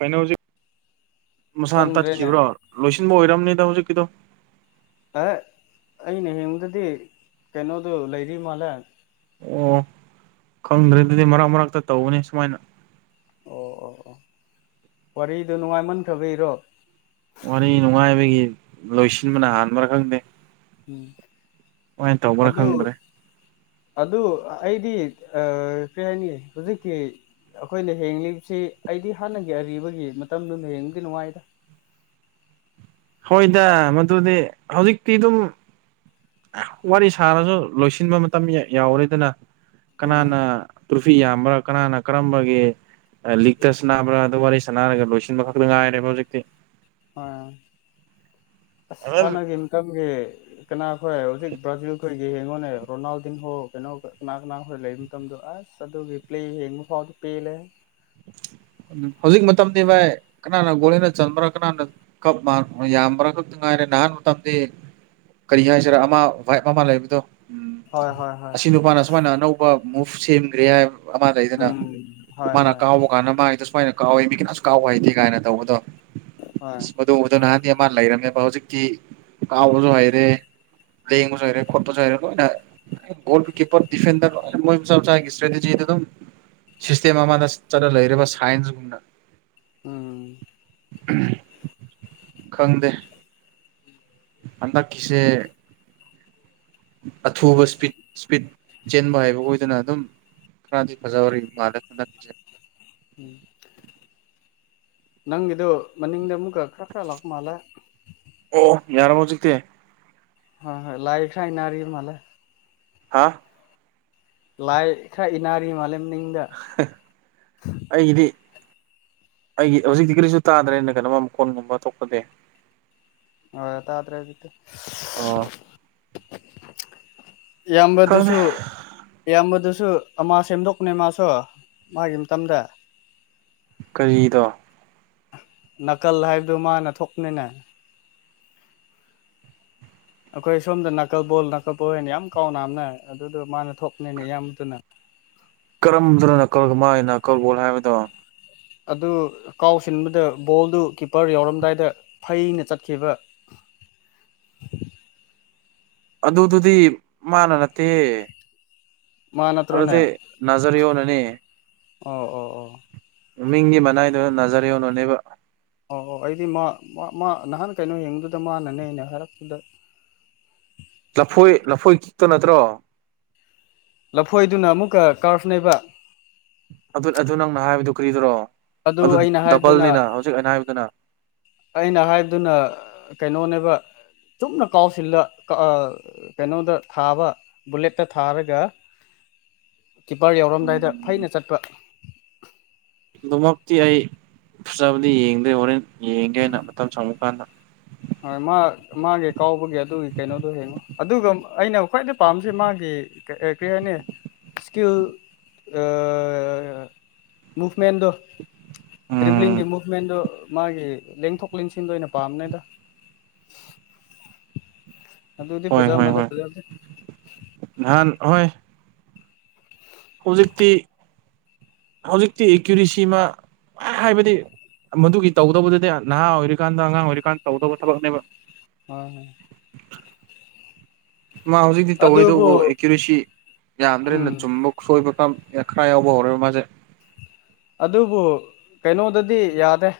ꯀꯩꯅꯣ ꯍꯧꯖꯤꯛ ꯃꯁꯥꯅ ꯈꯪꯗ꯭ꯔꯦꯅꯦ ꯇꯠꯈꯤꯕ꯭ꯔꯣ ꯂꯣꯏꯁꯤꯟꯕ ꯑꯣꯏꯔꯝꯅꯤꯗ ꯍꯧꯖꯤꯛ ꯀꯤꯗꯣ ꯑꯦ ꯑꯩꯅ ꯌꯦꯡꯗꯗꯤ ꯀꯩꯅꯣꯗꯨ ꯂꯩꯔꯤ ꯃꯥꯜꯂꯦ ꯑꯣ ꯈꯪꯗ꯭ꯔꯦ ꯑꯗꯨꯗꯤ ꯃꯔꯛ ꯃꯔꯛꯇ ꯇꯧꯕꯅꯤ ꯁꯨꯃꯥꯏꯅ ꯑꯣ ꯑꯣ ꯑꯣ ꯋꯥꯔꯤꯗꯣ ꯅꯨꯡꯉꯥꯏꯃꯟ ꯈ꯭ꯔ ꯕꯩꯔꯣ ꯋꯥꯔꯤ ꯅꯨꯡꯉꯥꯏꯕꯒꯤ ꯂꯣꯏꯁꯤꯟꯕꯅ ꯍꯥꯟꯕꯔ ꯈꯪꯗꯦ ꯎꯝ ꯗꯨꯃꯥꯏ ꯇꯧꯕ꯭ꯔꯥ ꯑꯗꯨ ꯈꯪꯗ꯭ꯔꯦ ꯑꯗꯨ ꯑꯩꯗꯤ ꯑ ꯀꯩ ꯍꯥꯏꯅꯤ ꯍꯧꯖꯤꯛꯀꯤ ꯑꯈꯣꯏꯅ ꯍꯡꯂꯤꯕꯁꯤ ꯑꯩꯗꯤ ꯍꯥꯟꯅꯒꯤ ꯑꯔꯤꯕꯒꯤ ꯃꯇꯝꯗꯨꯅ ꯍꯦꯟꯂꯗ ꯅꯨꯡꯉꯥꯏꯕ ꯍꯣꯏꯗ ꯃꯗꯨꯗꯤ ꯍꯧꯖꯤꯛꯇꯤ ꯗꯨꯝ ꯑ ꯋꯥꯔꯤ ꯁꯥꯔꯖꯨ ꯂꯣꯏꯁꯤꯟꯕ ꯃꯇꯝ ꯌꯥꯎꯔꯦꯗꯅ ꯎꯝ ꯀꯅꯥꯅ ꯇ꯭ꯔꯨꯐꯤ ꯌꯥꯝꯕ꯭ꯔꯥ ꯀꯅꯥꯅ ꯀꯔꯝꯕꯒꯤ ꯂꯤꯛꯇ ꯁ꯭ꯅꯥꯕ꯭ꯔꯥ ꯑꯗ ꯋꯥꯔꯤ ꯁꯥꯟꯅꯔꯒ ꯂꯣꯏꯁꯤꯟꯕ ꯈꯛꯇ ꯉꯥꯏꯔꯦꯕ ꯍꯧꯖꯤꯛꯇꯤ ꯍꯣꯏ ꯑꯁ ꯍꯥꯟꯅꯒꯤ ꯃꯇꯝꯒꯤ ꯀꯅꯥ ꯍꯣꯏ ꯍꯧꯖꯤꯛ ꯕ꯭ꯔꯥꯖꯤꯜꯈꯣꯏꯒꯤ ꯉꯣꯟꯅꯦ ꯔꯣꯅꯥꯜꯗꯤꯡꯍꯣ ꯀꯩꯅꯣ ꯀꯅꯥ ꯀꯅꯥ ꯍꯣꯏ ꯂꯩꯕ ꯃꯇꯝꯗꯣ ꯑꯁ ꯑꯗꯨꯒꯤ ꯄ꯭ꯂꯦ ꯌꯦꯡꯕ ꯐꯥꯎꯗꯤ ꯄꯦꯜꯂꯦ [unintelligible] [inaudible] ꯍꯧꯖꯤꯛ ꯃꯇꯝꯗꯤ ꯚꯥꯏ ꯀꯅꯥꯅ ꯒꯣꯜ ꯍꯦꯟꯅ ꯆꯟꯕ꯭ꯔꯥ ꯀꯅꯥꯅ ꯀꯞ ꯃꯥꯟ ꯌꯥꯝꯕ꯭ꯔ ꯈꯥꯛꯇ ꯉꯥꯏꯔꯦꯗ ꯅꯍꯥꯟ ꯃꯇꯝꯗꯤ ꯀꯔꯤ ꯍꯥꯏꯁꯤꯔ ꯑꯃ ꯚꯥꯏꯞ ꯑꯝꯃ ꯂꯩꯕꯗꯣ ꯎꯝ ꯍꯣꯏ ꯍꯣꯏ ꯍꯣꯏ ꯑꯁꯤ ꯅꯨꯄꯥꯅ ꯁꯨꯃꯥꯏꯅ ꯑꯅꯧꯕ ꯃꯨꯚ ꯁꯦꯝꯒ꯭ꯔꯦ ꯍꯥꯏꯕ ꯑꯃ ꯂꯩꯗꯅ ꯎꯝ ꯍꯣꯏ ꯃꯥꯅ ꯍꯣꯏ ꯀꯥꯎꯕ ꯀꯥꯟꯗ ꯃꯥ ꯁꯨꯃꯥꯏꯅ ꯀꯥꯎꯋꯦ ꯃꯤ ꯀꯅꯥꯁꯨ ꯀꯥꯎ ꯍꯩꯇꯦ ꯀꯥꯏꯅ ꯇꯧꯕꯗꯣ ꯍꯣꯏ ꯑꯁ ꯑꯗꯨꯝꯕꯗꯣ ꯅꯍꯥꯟꯗꯤ ꯑꯃ ꯂꯩꯔꯝꯃꯦꯕ ꯍꯧꯖꯤꯛ ꯇꯤ ꯀꯥꯎꯕꯖꯨ ꯍꯩꯔꯦ ꯄ꯭ꯂꯦ ꯌꯦꯡꯕꯖꯨ ꯍꯩꯔꯦ ꯈꯣꯠꯄꯖꯨ ꯍꯩꯔꯦ ꯂꯣꯏꯅ ꯒꯣꯜꯀꯤꯄ꯭ꯔ ꯗꯤꯐꯦꯟꯗꯔ ꯃꯣꯏ ꯃꯆꯥ ꯃꯆꯥꯒꯤ ꯁ꯭ꯇꯔꯦꯇꯤꯖꯤ ꯑꯗꯨꯝ ꯁꯤꯁꯇꯦꯝ ꯑꯃꯗ ꯆꯠꯂ ꯂꯩꯔꯦꯕ ꯁꯥꯏꯟꯁꯒꯨꯝꯅ ꯎꯝ ꯈꯪꯗꯦ [inaudible] ꯍꯟꯗꯛꯀꯤꯁꯦ ꯑꯊꯨꯕ ꯁ꯭ꯄꯤꯠ ꯁ꯭ꯄꯤꯠ ꯆꯦꯟꯕ ꯍꯥꯏꯕ ꯈꯣꯏꯗꯨꯅ ꯑꯗꯨꯝ ꯈꯥꯔꯗꯤ ꯐꯖꯍꯧꯔꯤꯕ ꯃꯥꯂꯦ ꯍꯟꯗꯛꯀꯤꯁꯦ ꯎꯝ ꯅꯪ ꯑꯗꯨꯗꯨ ꯃꯅꯤꯡꯗ ꯑꯃꯨꯛ ꯀ ꯈ꯭ꯔ ꯈ꯭ꯔ ꯂꯥꯛꯄ ꯃꯥꯂꯦ ꯑꯣ ꯌꯥꯔꯕꯣ ꯍꯧꯖꯤꯛꯇꯤ ꯍ ꯂꯥꯏꯐ ꯁꯥꯟꯅꯔꯤꯕ ꯃꯥꯂꯦ ꯍꯥꯥ ꯂꯥꯏꯐ ꯈꯥꯔ ꯏꯟꯅꯔꯤ ꯃꯥꯂꯦ ꯃꯅꯤꯡꯗ ꯑꯩꯒꯤꯗꯤ ꯑꯩꯒꯤ ꯍꯧꯖꯤꯛꯇꯤ ꯀꯔꯤꯁꯨ ꯇꯥꯗ꯭ꯔꯦꯅ ꯀꯩꯅꯣꯝ ꯃꯈꯣꯟꯒꯨꯝꯕ ꯊꯣꯛꯄꯗꯤ ꯑꯥ ꯇꯥꯗ꯭ꯔꯦ ꯍꯧꯖꯤꯛꯇꯤ ꯑꯣ ꯈꯪꯗꯦ ꯏꯌꯥꯝꯕꯗꯨꯁꯨ ꯏꯌꯥꯝꯕꯗꯨꯁꯨ ꯑꯗꯨꯨ ꯑꯃ ꯁꯦꯝꯗꯣꯛꯄꯅꯦ ꯃꯥꯁꯨ ꯃꯥꯒꯤ ꯃꯇꯝꯗ ꯀꯔꯤꯗ ꯅꯥꯀꯜ ꯍꯥꯏꯕꯗꯨ ꯃꯥꯅ ꯊꯣꯛꯄꯅꯤꯅꯦ ꯑꯩꯈꯣꯏ ꯁꯣꯝꯗ ꯅꯥꯀꯜ ꯕꯣꯜ ꯅꯥꯀꯜꯕꯣꯜꯅ ꯌꯥꯝ ꯀꯥꯎꯅꯝꯅꯦ ꯑꯗꯨꯗꯣ ꯃꯥꯅ ꯊꯣꯛꯄꯅꯤꯅꯦ ꯏꯌꯥꯝꯕꯗꯨꯅ ꯀꯔꯝꯗꯅꯣ ꯅꯥꯀꯜꯒ ꯃꯥꯥꯏꯒꯤ ꯅꯥꯀꯜꯕꯣꯜ ꯍꯥꯏꯕꯗꯣ ꯑꯗꯨ ꯀꯥꯎꯁꯤꯟꯕꯗꯨ ꯕꯣꯜꯗꯨ ꯀꯤꯞꯄꯔ ꯌꯥꯎꯔꯝꯗꯥꯏꯗ ꯐꯩꯅ ꯆꯠꯈꯤꯕ [inaudible] ꯑꯗꯨꯗꯨꯗꯤ ꯃꯥꯅ ꯅꯠꯇꯦ ꯃꯥ ꯅꯠꯇ꯭ꯔꯣꯅꯦ ꯑꯗꯨꯗꯤ ꯅꯖꯔꯤꯌꯣ ꯅꯅꯦ ꯑꯣ ꯑꯣ ꯑꯣ ꯃꯃꯤꯡꯒꯤ ꯃꯅꯥꯏꯗꯨꯗ ꯅꯥꯖꯔ ꯌꯣꯅꯨꯅꯦꯕ ꯑꯣ ꯑꯣ ꯑꯩꯗꯤ ꯃꯥ ꯃꯥ ꯃꯥ ꯅꯍꯥꯟ ꯀꯩꯅꯣ ꯌꯦꯡꯗꯨꯗ ꯃꯥꯅꯅꯦ ꯅꯍꯥꯏꯔꯛꯇꯨꯗ ꯂꯐꯣꯏ ꯂꯐꯣꯏ ꯀꯤꯛꯇꯣ ꯅꯠꯇ꯭ꯔꯣ ꯂꯐꯣꯏꯗꯨꯅ ꯑꯃꯨꯛꯀ ꯀꯥꯔꯐꯅꯦꯕ ꯑꯗꯨ ꯑꯗꯨ ꯅꯪꯅ ꯍꯥꯏꯕꯗꯨ ꯀ꯭ꯔꯤꯗꯨꯔꯣ ꯑꯗꯨ ꯑꯩꯅ ꯍꯥꯏꯕꯗꯨꯅ ꯗꯕꯜꯅꯤꯅ ꯍꯧꯖꯤꯛ ꯑꯩꯅ ꯍꯥꯏꯕꯗꯨꯅ ꯑꯩꯅ ꯍꯥꯏꯕꯗꯨꯅ ꯀꯩꯅꯣꯅꯦꯕ ꯆꯨꯝꯅ ꯀꯥꯎꯁꯤꯜꯂ ꯀꯩꯅꯣꯗ ꯊꯥꯕ ꯕꯨꯂꯦꯠꯇ ꯊꯥꯔꯒ [inaudible] ꯀꯤꯞꯄꯔ ꯌꯥꯎꯔꯝꯗꯥꯏꯗ ꯎꯝ ꯐꯩꯅ ꯆꯠꯄ ꯑꯗꯨꯃꯛꯇꯤ ꯑꯩ ꯐꯖꯕꯗꯤ ꯌꯦꯡꯗꯦ ꯍꯣꯔꯦꯟ ꯌꯦꯡꯒꯦꯅ ꯎꯝ ꯃꯇꯝ ꯁꯪꯉ ꯀꯥꯟꯗ ꯍꯣꯏ ꯃꯥ ꯃꯥꯒꯤ ꯀꯥꯎꯕꯒꯤ ꯑꯗꯨꯒꯤ ꯀꯩꯅꯣꯗꯨ ꯍꯡꯉꯣ ꯑꯗꯨꯒ ꯑꯩꯅ ꯈ꯭ꯋꯥꯏꯗꯩ ꯄꯥꯝꯕꯁꯤ ꯃꯥꯒꯤ ꯀꯩ ꯍꯥꯏꯅꯤ ꯏꯁ꯭ꯀꯤꯜ ꯑ ꯃꯨꯚꯃꯦꯟꯗꯣ ꯎꯝ ꯗ꯭ꯔꯤꯕꯂꯤꯡꯒꯤ ꯃꯨꯚꯃꯦꯟꯗꯣ ꯃꯥꯒꯤ ꯂꯦꯡꯊꯣꯛ ꯂꯦꯡꯁꯤꯟꯗ ꯑꯣꯏꯅ ꯄꯥꯝꯅꯦꯗ ꯑꯗꯨꯗꯤ ꯍꯣꯏ ꯐꯖꯥ ꯍꯣꯏ ꯃꯥꯂꯦ ꯍꯣꯏ ꯐꯖꯗ ꯅꯍꯥꯟ ꯍꯣꯏ ꯍꯧꯖꯤꯛꯇꯤ ꯍꯧꯖꯤꯛꯇꯤ ꯑꯦꯀꯨꯏꯔꯦꯁꯤ ꯃꯥ ꯍꯥꯏꯕꯗꯤ ꯃꯗꯨꯒꯤ ꯇꯧꯗꯧꯕꯗꯨꯗꯤ ꯅꯍꯥ ꯑꯣꯏꯔꯤꯀꯥꯟꯗ ꯑꯉꯥꯡ ꯑꯣꯏꯔꯤꯀꯥꯟꯗ ꯇꯧꯗꯧꯕ ꯊꯕꯛꯅꯦꯕ ꯍꯣꯏ ꯃꯥ ꯍꯧꯖꯤꯛꯇꯤ ꯑꯗꯨꯕꯨ ꯇꯧꯋꯦꯗꯕꯨ ꯑꯦꯀꯨꯏꯔꯦꯁꯤ ꯌꯥꯝꯗ꯭ꯔꯦꯅ ꯎꯝ ꯆꯨꯝꯕ ꯁꯣꯏꯕ ꯌꯥꯈꯥ ꯌꯥꯎꯕ ꯍꯧꯔꯦꯕ ꯃꯥꯖꯦ ꯑꯗꯨꯕꯨ ꯀꯩꯅꯣꯗꯗꯤ ꯌꯥꯗꯦ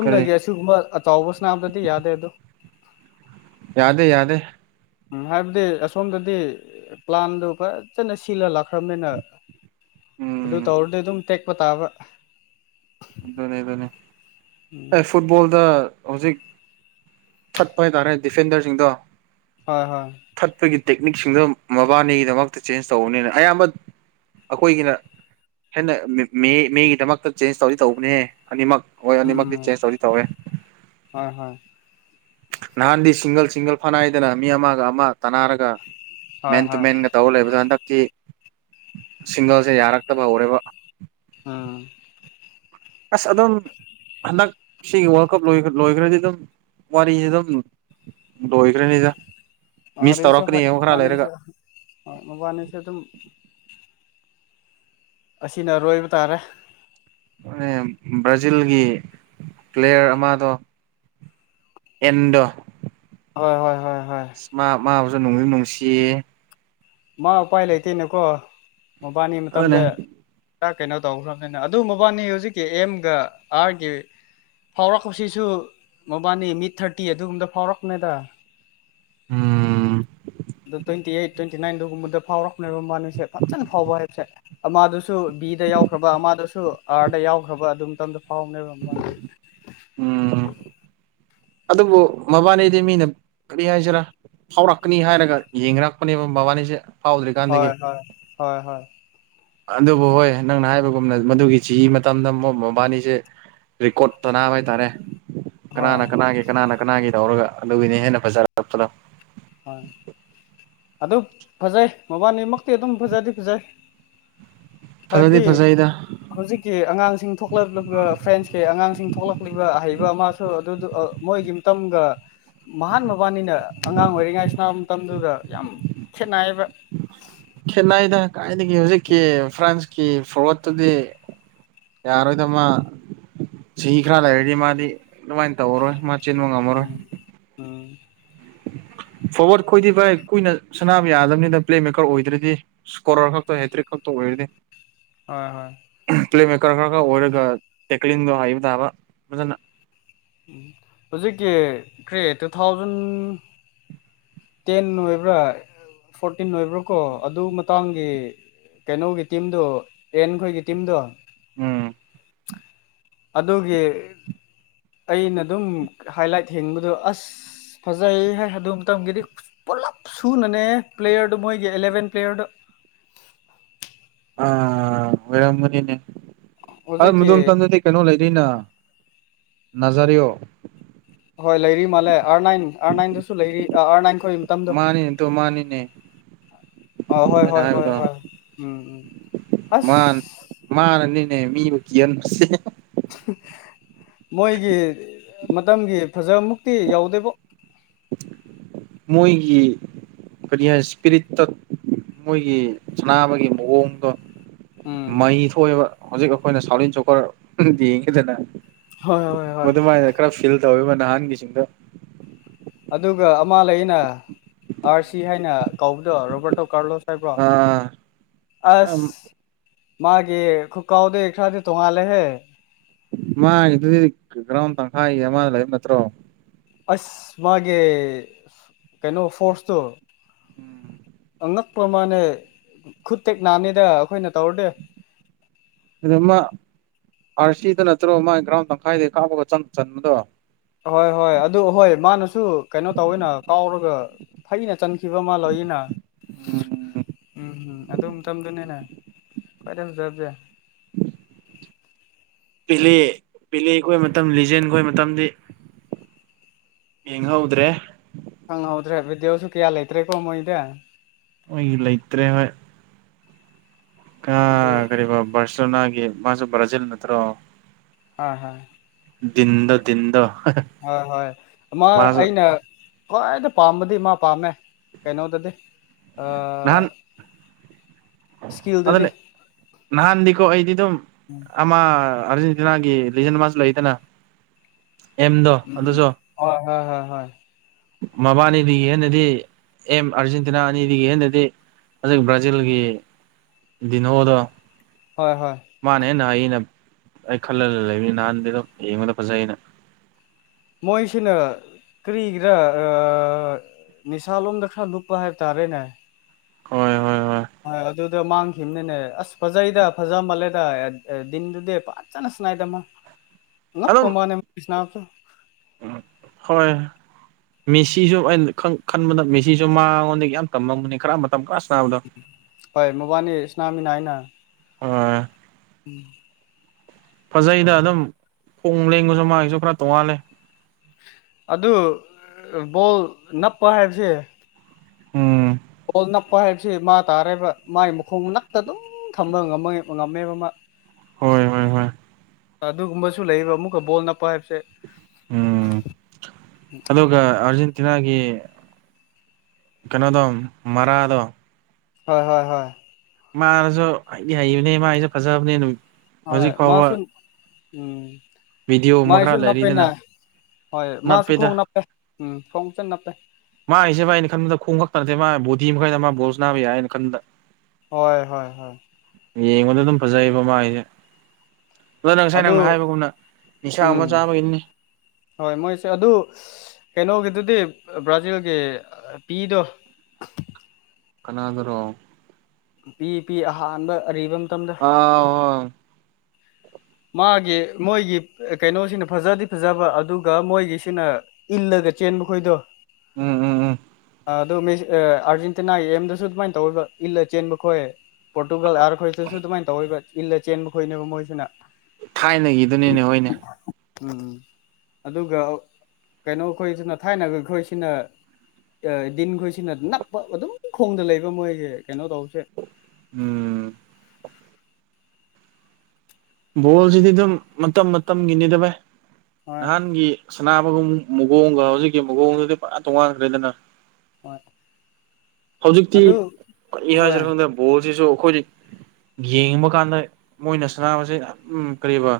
ꯀꯔꯤ ꯑꯁꯤꯒꯨꯝꯕ ꯇꯧꯕꯁꯥꯅ ꯕꯗꯗꯤ ꯌꯥꯗꯦ ꯑꯗꯨ ꯌꯥꯗꯦ ꯌꯥꯗꯦ ꯎꯝ ꯍꯥꯏꯕꯗꯤ ꯑꯁꯣꯝꯗꯗꯤ ꯄ꯭ꯂꯥꯟꯗꯨ ꯐꯖꯅ ꯁꯤꯜꯂ ꯂꯥꯛꯈ꯭ꯔꯕꯅꯤꯅ ꯑꯗꯨ ꯎꯝ ꯇꯧꯔꯗꯤ ꯑꯗꯨꯝ ꯇꯦꯛꯄ ꯇꯥꯕ ꯑꯗꯨꯅꯦ ꯑꯗꯨꯅꯦ ꯎꯝ ꯑꯦ ꯐꯨꯠꯕꯣꯜꯗ ꯍꯧꯖꯤꯛ ꯊꯛꯄ ꯍꯥꯏꯇꯥꯔꯦ ꯗꯤꯐꯦꯟꯗꯔꯁꯤꯡꯗꯣ ꯍꯣꯏ ꯍꯣꯏ ꯊꯠꯄꯒꯤ ꯇꯦꯛꯅꯤꯛꯁꯤꯡꯗꯣ ꯃꯕꯥꯅꯤꯒꯤꯗꯃꯛꯇ ꯆꯦꯟꯖ ꯇꯧꯕꯅꯤꯅ ꯑꯌꯥꯝꯕ ꯑꯩꯈꯣꯏꯒꯤꯅ ꯍꯦꯅꯅꯦ ꯃꯤꯒꯤꯗꯃꯛꯇ ꯆꯦꯟꯁ ꯇꯧꯕꯅꯦꯍꯦ ꯑꯅꯤꯃꯛ ꯍꯣꯏ ꯎꯝ ꯑꯅꯤꯃꯛꯀꯤ ꯆꯦꯁ ꯇꯧꯗꯤ ꯇꯧꯋꯦ ꯍꯣꯏ ꯍꯣꯏ ꯅꯍꯥꯟꯗꯤ ꯁꯤꯡꯒꯜ ꯁꯤꯡꯒꯜ ꯐꯅꯥꯏꯗꯅ ꯃꯤ ꯑꯃꯒ ꯑꯃꯒ ꯇꯅꯥꯔꯒ ꯍꯣꯏ ꯃꯦꯟ ꯍꯣꯏ ꯇꯨꯃꯦꯟꯒ ꯇꯧꯔ ꯂꯩꯕꯗꯣ ꯍꯟꯗꯛ ꯇꯤ ꯁꯤꯡꯒꯜꯁꯦ ꯌꯥꯔꯛꯇꯕ ꯍꯧꯔꯦꯕ ꯑꯥ ꯑꯁ ꯑꯗꯨꯝ ꯍꯟꯗꯛ ꯁꯤꯒꯤ ꯋꯥꯔꯜ ꯀꯞ ꯂꯣꯏꯈ꯭ꯔꯗꯤ ꯑꯗꯨꯝ ꯋꯥꯔꯤꯁꯤ ꯑꯗꯨꯝ ꯂꯣꯏꯈ꯭ꯔꯅꯤꯗ ꯃꯤꯁ ꯑꯥꯔ ꯑꯁꯨ ꯍ ꯇꯧꯔꯛꯀꯅꯤ ꯌꯦꯡꯉꯣ ꯈꯔ ꯂꯩꯔꯒ ꯃꯣꯕꯅꯤꯁꯨ ꯃꯣꯕꯥꯅꯤꯁꯨ ꯑꯗꯨꯝ ꯑꯁꯤꯅ ꯑꯔꯣꯏꯕ ꯇꯥꯔꯦ ꯕ꯭ꯔꯥꯖꯤꯜꯒꯤ ꯄ꯭ꯂꯦꯌꯔ ꯑꯃꯗꯣ ꯑꯦꯟꯗꯣ ꯍꯣꯏ ꯍꯣꯏ ꯍꯣꯏ ꯍꯣꯏ ꯃ ꯃꯕꯨꯖꯨ ꯅꯨꯡꯗꯤ ꯅꯨꯡꯁꯤꯌꯦ ꯃꯥ ꯎꯄꯥꯏ ꯂꯩꯇꯦꯅꯀꯣ ꯃꯕꯥꯅꯤ ꯃꯇꯝꯗ ꯑꯗꯨꯅꯦ ꯈ ꯀꯩꯅꯣ ꯇꯧꯈ꯭ꯔꯕꯅꯤꯅ ꯑꯗꯨ ꯃꯕꯥꯅꯤ ꯍꯧꯖꯤꯛꯀꯤ ꯑꯦꯝꯒ ꯑꯥꯔꯒꯤ ꯐꯥꯎꯔꯛꯄꯁꯤꯁꯨ ꯃꯕꯥꯅꯤ ꯃꯤꯠ ꯊꯥꯔꯇꯤ ꯑꯗꯨꯒꯨꯝꯕꯗ ꯐꯥꯎꯔꯛꯄꯅꯦꯗ ꯎꯝ ꯑꯗꯨꯣ ꯇ꯭ꯋꯦꯟꯇꯤ ꯑꯩꯠ ꯇ꯭ꯋꯦꯟꯇꯤ ꯅꯥꯏꯟꯗꯨꯒꯨꯝꯕꯗ ꯐꯥꯎꯔꯛꯅꯦꯕ ꯃ ꯃꯥꯅꯁꯦ ꯐꯖꯅ ꯐꯥꯎꯕ ꯍꯥꯏꯕꯁꯦ ꯑꯃꯗꯨꯁꯨ ꯕꯤꯗ ꯌꯥꯎꯈ꯭ꯔꯕ ꯑꯃꯗꯁꯨ ꯑꯥꯔꯗ ꯌꯥꯎꯈ꯭ꯔꯕ ꯑꯗꯨ ꯃꯇꯝꯗ ꯐꯥꯎꯅꯦꯕ ꯑꯃ ꯎꯝ ꯑꯗꯨꯕꯨ ꯃꯕꯥꯅꯤꯗꯤ ꯃꯤꯅ ꯀꯔꯤ ꯍꯥꯏꯁꯤꯔꯥ ꯐꯥꯎꯔꯛꯀꯅꯤ ꯍꯥꯏꯔꯒ ꯌꯦꯡꯅꯔꯛꯄꯅꯦꯕ ꯃꯥꯕꯥꯅꯤꯁꯦ ꯍꯣꯏ ꯍꯣꯏ ꯍꯣꯏ ꯍꯣꯏ ꯑꯗꯨꯕꯨ ꯍꯣꯏ ꯅꯪꯅ ꯍꯥꯏꯕꯒꯨꯝꯅ ꯃꯗꯨꯒꯤ ꯆꯤ ꯃꯇꯝꯗ ꯃ ꯃꯕꯥꯅꯤꯁꯦ ꯔꯦꯀꯣꯔꯠ ꯇꯅꯥꯕ ꯍꯥꯏꯇꯥꯔꯦ ꯍꯣꯏ ꯀꯅꯥꯅ ꯀꯅꯥꯒꯤ ꯀꯅꯥꯅ ꯀꯅꯥꯒꯤ ꯇꯧꯔꯒ ꯑꯗꯨꯒꯤꯅꯦ ꯍꯦꯟꯅ ꯐꯖꯔꯛꯄꯗꯣ ꯍꯣꯏ ꯑꯗꯨ ꯐꯖꯩ ꯃꯕꯥꯅꯤꯃꯛꯇꯤ ꯑꯗꯨꯝ ꯐꯖꯗꯤ ꯐꯖꯩ ꯐꯖꯗꯤ ꯍꯥꯏꯕꯗꯤ ꯐꯖꯩꯗ ꯍꯧꯖꯤꯛꯀꯤ ꯑꯉꯥꯡꯁꯤꯡ ꯊꯣꯛꯂꯛꯂꯤꯕ ꯐ꯭ꯔꯦꯟꯁꯀꯤ ꯑꯉꯥꯡꯁꯤꯡ ꯊꯣꯛꯂꯛꯂꯤꯕ ꯑꯍꯩꯕ ꯑꯃ ꯑꯗꯨ ꯃꯣꯏꯒꯤ ꯃꯇꯝꯒ ꯃꯍꯥꯟ ꯃꯕꯥꯅꯤꯅ ꯑꯉꯥꯡ ꯑꯣꯏꯔꯤ ꯉꯥꯏ ꯁꯅꯕ ꯃꯇꯝꯗꯨꯗ ꯌꯥꯝ ꯈꯦꯠꯅꯩꯌꯦꯕ ꯈꯦꯠꯅꯩꯏꯗ ꯀꯥꯏꯗꯒꯤ ꯍꯧꯖꯤꯛꯀꯤ ꯐ꯭ꯔꯥꯟꯁꯀꯤ ꯐꯣꯔꯋꯥꯠꯇꯨꯗꯤ ꯌꯥꯔꯣꯏꯗ ꯃꯥ ꯆꯍꯤ ꯈꯔ ꯂꯩꯔꯗꯤ ꯃꯥꯗꯤ ꯑꯗꯨꯃꯥꯏꯅ ꯇꯧꯔꯔꯣꯏ ꯆꯦꯟꯕ ꯉꯝꯃꯔꯣꯏ ꯎꯝ ꯎ ꯐꯣꯔꯋꯥꯔꯗ ꯈꯣꯏꯗꯤ ꯚꯥꯏ ꯀꯨꯏꯅ ꯁꯅꯥꯕ ꯌꯥꯗꯕꯅꯤꯗ ꯄ꯭ꯂꯦꯃꯦꯀꯔ ꯑꯣꯏꯗ꯭ꯔꯗꯤ ꯏꯁꯀꯣꯔꯔ ꯈꯛꯇ ꯍꯦꯇ꯭ꯔꯤꯛ ꯈꯛꯇ ꯑꯣꯏꯔꯗꯤ ꯍꯣꯏ ꯍꯣꯏ ꯄꯂꯦꯝꯃꯦꯀꯔ ꯈꯔ ꯈꯔ ꯑꯣꯏꯔꯒ ꯇꯦꯛꯀꯂꯤꯛꯗꯣ ꯍꯩꯏꯕ ꯇꯥꯕ ꯐꯖꯅ ꯎꯝ ꯍꯧꯖꯤꯛꯀꯤ ꯀ꯭ꯔꯤ ꯇꯨ ꯊꯥꯎꯖꯟ ꯇꯦꯟ ꯑꯣꯏꯕ꯭ꯔꯥ ꯐꯣꯔꯇꯤꯟ ꯑꯣꯏꯕ꯭ꯔꯥ ꯀꯣ ꯑꯗꯨ ꯃꯇꯥꯡꯒꯤ ꯀꯩꯅꯣꯒꯤ ꯇꯤꯝꯗꯣ ꯑꯦꯟ ꯈꯣꯏꯒꯤ ꯇꯤꯝꯗꯣ ꯎꯝ ꯑꯗꯨꯒꯤ ꯑꯩꯅ ꯑꯗꯨꯝ ꯍꯥꯏꯂꯥꯏꯠ ꯍꯤꯡꯕꯗꯣ ꯑꯁ ꯐꯖꯩ ꯍꯥꯏ ꯑꯗꯨ ꯃꯇꯝꯒꯤꯗꯤ ꯄꯨꯂꯞ ꯁꯨꯅꯅꯦ ꯄ꯭ꯂꯦꯌꯔꯗꯣ ꯃꯣꯏꯒꯤ ꯑꯦꯂꯚꯦꯟ ꯄ꯭ꯂꯦꯌꯔꯗ [inaudible] ꯑꯥ ꯑꯣꯏꯔꯝꯒꯅꯤꯅꯦ ꯑ ꯍꯧꯖꯤꯛꯀꯤ ꯃꯗꯣꯝ ꯃꯇꯝꯗꯗꯤ ꯀꯩꯅꯣ ꯂꯩꯔꯤꯅ ꯅꯖꯔꯤꯌꯣ ꯍꯣꯏ ꯂꯩꯔꯤ ꯃꯥꯜꯂꯦ ꯑꯥꯔ ꯅꯥꯏꯟ ꯑꯥꯔ ꯅꯥꯏꯟꯗꯁꯨ ꯂꯩꯔꯤ ꯑꯥꯔ ꯅꯥꯏꯟ ꯈꯣꯏ ꯃꯇꯝꯗꯣ ꯃꯥꯅꯤꯅꯦ ꯇꯨ ꯃꯥꯅꯤꯅꯦ ꯑ ꯍꯣꯏ ꯑꯩꯅ ꯍꯣꯏ ꯍꯣꯏ ꯍꯥꯏꯕꯗꯣ ꯍꯣꯏ ꯎꯝ ꯎꯝ ꯑꯁ ꯃꯥ ꯃꯥꯅꯅꯤꯅꯦ ꯃꯤꯕꯨ ꯀꯤꯍꯟꯕꯁꯦ ꯃꯣꯏꯒꯤ ꯃꯇꯝꯒꯤ ꯐꯖꯕ ꯃꯨꯛꯇꯤ ꯌꯧꯎꯗꯦꯕꯨ [unintelligible] ꯑꯩꯈꯣꯏꯒꯤ ꯀꯔꯤ ꯍꯥꯏ ꯏꯁꯄꯤꯔꯤꯠꯇ ꯃꯣꯏꯒꯤ ꯁꯅꯥꯅꯕꯒꯤ ꯃꯑꯣꯡꯗꯣ ꯎꯝ ꯃꯩ ꯊꯣꯛꯑꯦꯕ ꯍꯧꯖꯤꯛ ꯑꯩꯈꯣꯏꯅ ꯁꯥꯎꯂꯤꯟ ꯆꯣꯀꯔ ꯌꯦꯡꯉꯤꯗꯅ ꯍꯣꯏ ꯍꯣꯏ ꯍꯣꯏ ꯃꯗꯨꯃꯥꯏꯅ ꯈꯔ ꯐꯤꯜ ꯇꯧꯋꯦꯕ ꯅꯍꯥꯟꯒꯤꯁꯤꯡꯗ ꯑꯗꯨꯒ ꯑꯃ ꯂꯩ ꯑꯩꯅ ꯑꯥꯔ ꯁꯤ ꯍꯥꯏꯅ ꯀꯧꯕꯗꯣ ꯔꯣꯕꯥꯔꯇꯣ ꯀꯥꯔꯂꯣꯁ ꯍꯥꯏꯕ꯭ꯔꯣ ꯑꯥ ꯑꯁ ꯃꯥꯒꯤ ꯈꯨ ꯀꯥꯎꯗꯨ ꯈ꯭ꯔꯗꯤ ꯇꯣꯉꯥꯜꯂꯦꯍꯦ ꯃꯥꯒꯤꯗꯨꯗꯤ ꯒ꯭ꯔꯥꯎꯟ ꯇꯪꯈꯥꯏꯒꯤ ꯑꯃꯗ ꯂꯩꯕ ꯅꯠꯇ꯭ꯔꯣ ꯑꯁ ꯃꯥꯒꯤ ꯀꯩꯅꯣ ꯐꯣꯔꯁꯇꯣ ꯎꯝ ꯑꯉꯛꯄ ꯑꯃꯅꯦ ꯈꯨ ꯇꯦꯛ ꯅꯥꯅꯤꯗ ꯑꯩꯈꯣꯏꯅ ꯇꯧꯔꯗꯤ ꯑꯗꯨ ꯃꯥ ꯑꯥꯔ ꯁꯤꯗ ꯅꯠꯇ꯭ꯔꯣ ꯃꯥꯒꯤ ꯒ꯭ꯔꯥꯎꯟ ꯇꯪꯈꯥꯏꯗꯒꯤ ꯀꯥꯞꯄꯒ ꯆꯪ ꯆꯟꯕꯗꯣ ꯑꯍꯣꯏ ꯍꯣꯏ ꯑꯗꯨ ꯑꯍꯣꯏ ꯃꯥꯅꯁꯨ ꯀꯩꯅꯣ ꯇꯧꯋꯦꯅ ꯀꯥꯎꯔꯒ ꯐꯩꯅ ꯆꯟꯈꯤꯕ ꯃꯥ ꯂꯩꯌꯦꯅ ꯎꯝ ꯎꯝꯝ ꯑꯗꯨ ꯃꯇꯝꯗꯨꯅꯤꯅꯦ ꯈꯋꯥꯏꯗꯩ ꯐꯖꯕꯁꯦ ꯄꯦꯂꯦ ꯄꯦꯂꯦ ꯈꯣꯏ ꯃꯇꯝ ꯂꯤꯖꯦꯟ ꯈꯣꯏ ꯃꯇꯝꯗꯤ ꯌꯦꯡ ꯍꯧꯗ꯭ꯔꯦ ꯈꯪꯍꯧꯗ꯭ꯔꯦ ꯕꯤꯗꯤꯑꯣꯁꯨ ꯀꯌꯥ ꯂꯩꯇ꯭ꯔꯦꯀꯣ ꯃꯣꯏꯗꯤ ꯃꯣꯏꯒꯤ ꯂꯩꯇ꯭ꯔꯦ ꯍꯣꯏ ꯀꯥ ꯑꯗꯨ ꯀꯔꯤꯕ ꯕꯥꯔꯁꯦꯂꯣꯅꯥꯒꯤ ꯃꯥꯁꯨ ꯕ꯭ꯥꯔꯖꯤꯜ ꯅꯠꯇ꯭ꯔꯣ ꯑꯥ ꯍꯥ ꯗꯤꯟꯗꯣ ꯗꯤꯟꯗꯣ ꯍꯣꯏ ꯍꯣꯏ ꯑꯃ ꯃꯥꯁꯨ ꯑꯩꯅ ꯈ꯭ꯋꯥꯏꯗꯩ ꯄꯥꯝꯕꯗꯤ ꯃꯥ ꯄꯥꯝꯃꯦ ꯀꯩꯅꯣꯗꯗꯤ ꯑꯥ ꯅꯍꯥꯟ ꯏꯁꯀꯤꯜꯗꯗꯤ ꯑꯗꯨꯅꯦ ꯅꯍꯥꯟꯗꯤꯀꯣ ꯑꯩꯗꯤ ꯗꯨꯝ ꯑꯃ ꯑꯥꯔꯖꯦꯟꯇꯤꯅꯥꯒꯤ ꯂꯤꯖꯟ ꯃꯥꯁꯨ ꯂꯩꯗꯅ ꯑꯦꯝꯗꯣ ꯑꯗꯨꯁꯨ ꯍꯣꯏ ꯍꯣꯏ ꯍꯣꯏ ꯍꯣꯏ ꯃꯕꯥꯅꯤꯗꯒꯤ ꯍꯦꯟꯅꯗꯤ ꯑꯦꯝ ꯑꯥꯔꯖꯦꯟꯇꯤꯅꯥ ꯑꯅꯤꯗꯒꯤ ꯍꯦꯟꯅꯗꯤ ꯍꯧꯖꯤꯛ ꯕ꯭ꯔꯥꯖꯤꯜꯒꯤ ꯗꯤꯅꯣꯗꯣ ꯍꯣꯏ ꯍꯣꯏ ꯃꯥꯅ ꯍꯦꯟꯅ ꯍꯩꯌꯦ ꯑꯩꯅ ꯑꯩ ꯈꯜꯂ ꯂꯩꯕꯅꯤ ꯅꯍꯥꯟꯗꯤꯗꯨ ꯌꯦꯡꯕꯗ ꯐꯖꯩꯩꯅ ꯃꯣꯏꯁꯤꯅ ꯀꯔꯤꯒꯤꯔꯥ ꯑꯥ ꯅꯤꯁꯥꯂꯣꯝꯗ ꯈꯔ ꯅꯨꯞꯄ ꯍꯥꯏꯕ ꯇꯥꯔꯦꯅꯦ ꯍꯣꯏ ꯍꯣꯏ ꯍꯣꯏ ꯑꯥ ꯑꯗꯨ ꯗꯣ ꯃꯥꯡꯈꯤꯕꯅꯤꯅꯦ ꯑꯁ ꯐꯖꯩꯗ ꯐꯖ ꯃꯥꯜꯂꯦꯗ ꯗꯤꯟꯗꯨꯗꯤ ꯐꯖꯅ ꯁꯅꯥꯏꯗ ꯑꯃ ꯑꯉꯛꯄ ꯑꯗꯨꯝ ꯃꯥꯅꯦ ꯁꯅꯥꯕꯁꯨ ꯍꯣꯏ ꯃꯦꯁꯤꯁꯨ ꯑꯩꯅ ꯈꯟ ꯈꯟꯕꯗ ꯃꯦꯁꯤꯁꯨ ꯃꯉꯣꯟꯗꯒꯤ ꯌꯥꯝ ꯇꯝꯃꯝꯒꯅꯤ ꯈꯔ ꯑꯃ ꯍꯣꯏ ꯃꯕꯥꯅꯤ ꯁꯅꯥꯃꯤꯅꯩꯅ ꯑꯥ ꯎꯝ ꯐꯖꯩꯗ ꯑꯗꯨꯝ ꯈꯣꯡ ꯂꯦꯡꯉꯁꯨ ꯃꯥꯒꯤꯁꯨ ꯄꯣꯔ ꯇꯣꯡꯉꯥꯜꯂꯦ ꯑꯗꯨ ꯕꯣꯜ ꯅꯞꯄ ꯍꯥꯏꯕꯁꯦ ꯎꯝ ꯍꯣꯜ ꯅꯛꯄ ꯍꯥꯏꯕꯁꯤ ꯃꯥ ꯇꯥꯔꯦꯕ ꯃꯥꯥꯏ ꯃꯈꯣꯡ ꯅꯞꯇ ꯗꯨꯝ ꯈꯝꯕ ꯉꯝꯃꯦ ꯑꯣꯂꯝꯃꯦꯕ ꯃꯥ ꯍꯣꯏ ꯍꯣꯏ ꯍꯣꯏ ꯑꯗꯨꯒꯨꯝꯕꯁꯨ ꯂꯩꯌꯦꯕ ꯑꯃꯨꯛꯀ ꯕꯣꯜꯅ ꯄꯥꯏꯕꯁꯦ ꯎꯝ ꯑꯗꯨꯒ ꯑꯔꯖꯦꯟ ꯇꯤꯅꯥꯒꯤ ꯀꯩꯅꯣꯗꯣ ꯃꯔꯥꯗꯣ ꯍꯣꯏ ꯍꯣꯏ ꯍꯣꯏ ꯃꯥꯔꯥꯁꯨ ꯍꯩꯗꯤ ꯍꯩꯕꯅꯦ ꯃꯥꯒꯤꯁꯨ ꯐꯖꯕꯅꯦ ꯗꯨꯝ ꯍꯣꯏ ꯃꯥꯁꯨ ꯎꯝ ꯚꯤꯗꯤꯑꯣ ꯑꯃ ꯃꯥꯥꯏꯁꯨ ꯈꯔ ꯅꯞꯄꯦꯅꯥ ꯂꯩꯔꯤꯗꯅ ꯍꯣꯏ ꯃꯥꯁꯨ ꯈꯣꯡ ꯅꯞꯄꯦꯗ ꯅꯞꯄꯦ ꯎꯝ ꯈꯣꯡ ꯐꯖ ꯅꯞꯄꯦ ꯃꯥꯒꯤꯁꯦ ꯃꯥꯏ ꯑꯩꯅ ꯈꯟꯕꯗ ꯈꯣꯡ ꯈꯛꯇ ꯅꯠꯇꯦ ꯃꯥ ꯕꯣꯗꯤ ꯃꯈꯩꯗ ꯃꯥ ꯕꯣꯜ ꯁꯅꯥꯕ ꯌꯥꯏꯌꯦꯅ ꯈꯟꯕꯗ ꯍꯣꯏ ꯍꯣꯏ ꯍꯣꯏ ꯌꯦꯡꯕꯗ ꯑꯗꯨꯝ ꯐꯖꯩꯌꯦꯕ ꯃꯥꯒꯤꯁꯦ ꯑꯣ ꯅꯪ ꯉꯁꯥꯏ ꯑꯗꯨ ꯅꯪꯅ ꯍꯥꯏꯕꯒꯨꯝꯅ ꯅꯤꯁꯥ ꯑꯃ ꯎꯝ ꯆꯥꯕꯒꯤꯅꯤ ꯍꯣꯏ ꯃꯣꯏꯁꯦ ꯑꯗꯨ ꯀꯩꯅꯣ ꯒꯤ ꯑꯗꯨꯗꯤ ꯕ꯭ꯔꯥꯖꯤꯜꯒꯤ ꯄꯤꯗꯣ ꯀꯅꯥꯗꯔꯣ ꯄꯤ ꯄꯤ ꯑꯍꯥꯟꯕ ꯑꯔꯤꯕꯝ ꯑꯥ ꯃꯥꯒꯤ ꯃꯣꯏꯒꯤ ꯀꯩꯅꯣꯁꯤꯅ ꯐꯖꯗꯤ ꯐꯖꯕ ꯑꯗꯨꯒ ꯃꯣꯏꯒꯤꯁꯤꯅ ꯏꯜꯂ ꯗ ꯆꯦꯟꯕ ꯈꯣꯏꯗꯣ ꯎꯝ ꯎꯝ ꯎꯝ ꯑꯗꯨ ꯃꯤꯁ ꯑꯦ ꯑꯥꯔꯖꯦꯟꯇꯤꯅꯥꯒꯤ ꯑꯦꯝꯗꯁꯨ ꯑꯗꯨꯃꯥꯏꯅ ꯇꯧꯔꯒ ꯏꯜꯂ ꯆꯦꯟꯕ ꯈꯣꯏ ꯄꯣꯔꯇꯨꯒꯥꯜ ꯑꯥꯔ ꯈꯣꯏꯁꯤꯁꯨ ꯑꯗꯨꯃꯥꯏꯅ ꯇꯧꯋꯦꯕ ꯏꯜꯂ ꯆꯦꯟꯕ ꯈꯣꯏꯅꯦꯕ ꯃꯣꯏꯁꯤꯅ ꯊꯥꯏꯅꯒꯤꯗꯨꯅꯤꯅꯦ ꯍꯣꯏꯅꯦ ꯎꯝ ꯑꯗꯨꯒ ꯀꯩꯅꯣ ꯈꯣꯏꯁꯤꯅ ꯊꯥꯏꯅꯒ ꯑꯩꯈꯣꯏꯁꯤꯅ ꯑꯥ ꯗꯤꯟꯈꯣꯏꯁꯤꯅ ꯅꯞꯄ ꯑꯗꯨꯝ ꯈꯣꯡꯗ ꯂꯩꯕ ꯃꯣꯏꯁꯦ ꯀꯩꯅꯣ ꯇꯧꯁꯦ ꯎꯝ ꯕꯣꯜꯁꯤꯗꯤ ꯑꯗꯨꯝ ꯃꯇꯝ ꯃꯇꯝꯒꯤꯅꯤꯗ ꯚꯥꯏ ꯍꯣꯏ ꯅꯍꯥꯟꯒꯤ ꯁꯅꯥꯕꯒꯨꯝ ꯃꯨꯒꯣꯡꯒ ꯍꯧꯖꯤꯛꯀꯤ ꯃꯑꯣꯡꯗꯨꯗꯤ ꯄꯨꯔꯥ ꯇꯣꯉꯥꯟꯈ꯭ꯔꯦꯗꯅ ꯍꯣꯏ ꯍꯧꯖꯤꯛꯇꯤ ꯑꯗꯨ ꯀꯔꯤ ꯍꯣꯏ ꯍꯥꯏꯖꯤꯔ ꯈꯟꯗꯦ ꯕꯣꯜꯁꯤꯁꯨ ꯑꯩꯈꯣꯏꯗꯤ ꯌꯦꯡꯕ ꯀꯥꯟꯗ ꯃꯣꯏꯅ ꯁꯅꯥꯁꯦ ꯎꯝ ꯀꯔꯤꯕ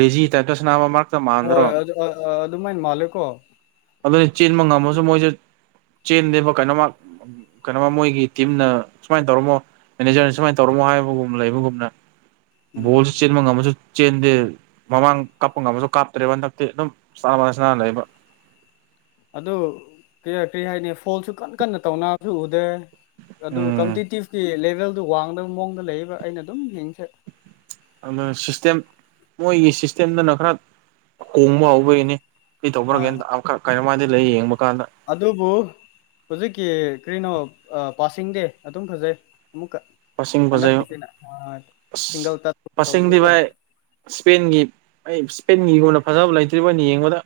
ꯂꯦꯖꯤ ꯇꯥꯏꯞꯇ ꯁꯅꯥꯕ ꯑꯃ ꯍꯣꯏ ꯑꯗꯨ ꯑꯥ ꯑꯥ ꯑꯗꯨꯃꯥꯏꯅ ꯃꯥꯜꯂꯦꯀꯣ ꯑꯗꯨꯅꯤ ꯆꯦꯟꯕ ꯉꯝꯃꯁꯨ ꯃꯣꯏꯖꯦ ꯆꯦꯟꯗꯦꯕ ꯀꯩꯅꯣꯃ ꯀꯩꯅꯣꯃ ꯃꯣꯏꯒꯤ ꯇꯤꯝꯅ ꯁꯨꯃꯥꯏꯅ ꯇꯧꯔꯝꯃꯣ ꯃꯦꯅꯦꯖꯔꯅ ꯁꯨꯃꯥꯏꯅ ꯇꯧꯔꯝꯃꯣ ꯍꯥꯏꯕꯒꯨꯝꯅ ꯂꯩꯕꯒꯨꯝꯅ ꯎꯝ ꯕꯣꯜꯁꯤ ꯆꯦꯟꯕ ꯉꯝꯃꯁꯨ ꯆꯦꯟꯗꯤ ꯃꯃꯥꯡ ꯀꯥꯞꯄ ꯉꯝꯝꯕꯁꯨ ꯀꯥꯞꯇ꯭ꯔꯦꯕ ꯍꯟꯗꯛꯇꯤ ꯑꯗꯨꯝ ꯆꯥꯕ ꯁꯅꯥ ꯂꯩꯕ [inaudible] ꯑꯗꯨ ꯀꯔꯤꯇꯤ ꯍꯥꯏꯅꯤ ꯐꯣꯜꯁꯨ ꯀꯟꯅ ꯀꯟꯅ ꯇꯧꯅꯕꯁꯨ ꯎꯗꯦ ꯑꯗꯨ ꯎꯝ ꯀꯝꯄꯤꯇꯤꯇꯤꯚꯀꯤ ꯂꯦꯚꯦꯜꯗꯨ ꯋꯥꯡꯗꯕ ꯃꯑꯣꯡꯗ ꯂꯩꯑꯦꯕ ꯑꯩꯅ ꯑꯗꯨꯝ ꯌꯦꯡꯁꯦ ꯑꯃ ꯁꯤꯁꯇꯦꯝ ꯃꯣꯏꯒꯤ ꯁꯤꯁꯇꯦꯝꯗꯅ ꯈꯔ ꯀꯣꯡꯕ ꯍꯧꯕꯒꯤꯅꯤ ꯀ꯭ꯔꯤ ꯍꯣꯏ ꯇꯧꯕꯒꯦꯟ ꯍꯣꯏ ꯑꯃꯈꯛ ꯀꯩꯅꯣꯃꯥꯏꯗꯤ ꯂꯩ ꯌꯦꯡꯕ ꯀꯥꯟꯗ ꯑꯗꯨꯕꯨ ꯍꯧꯖꯤꯛꯀꯤ ꯀ꯭ꯔꯤꯅꯣ ꯑꯥ ꯄꯥꯁꯤꯡꯗꯤ ꯑꯗꯨꯝ ꯐꯖꯩ ꯑꯃꯨꯛꯀ ꯃꯁꯤꯡ ꯐꯖꯩ ꯍꯟꯗꯛꯀꯤꯁꯤꯅ ꯑꯥ ꯁꯤꯡꯒꯜ ꯑꯁ [unintelligible] ꯃꯁꯤꯡꯗꯤ ꯇꯧꯕꯗꯨꯀꯣ ꯚꯥꯏ ꯏꯁꯄꯦꯟꯒꯤ ꯑꯩ ꯏꯁꯄꯦꯟꯒꯤ ꯕꯣꯜꯅ ꯐꯖꯕ ꯂꯩꯇ꯭ꯔꯤꯕꯣ ꯑꯩꯅ ꯌꯦꯡꯕꯗ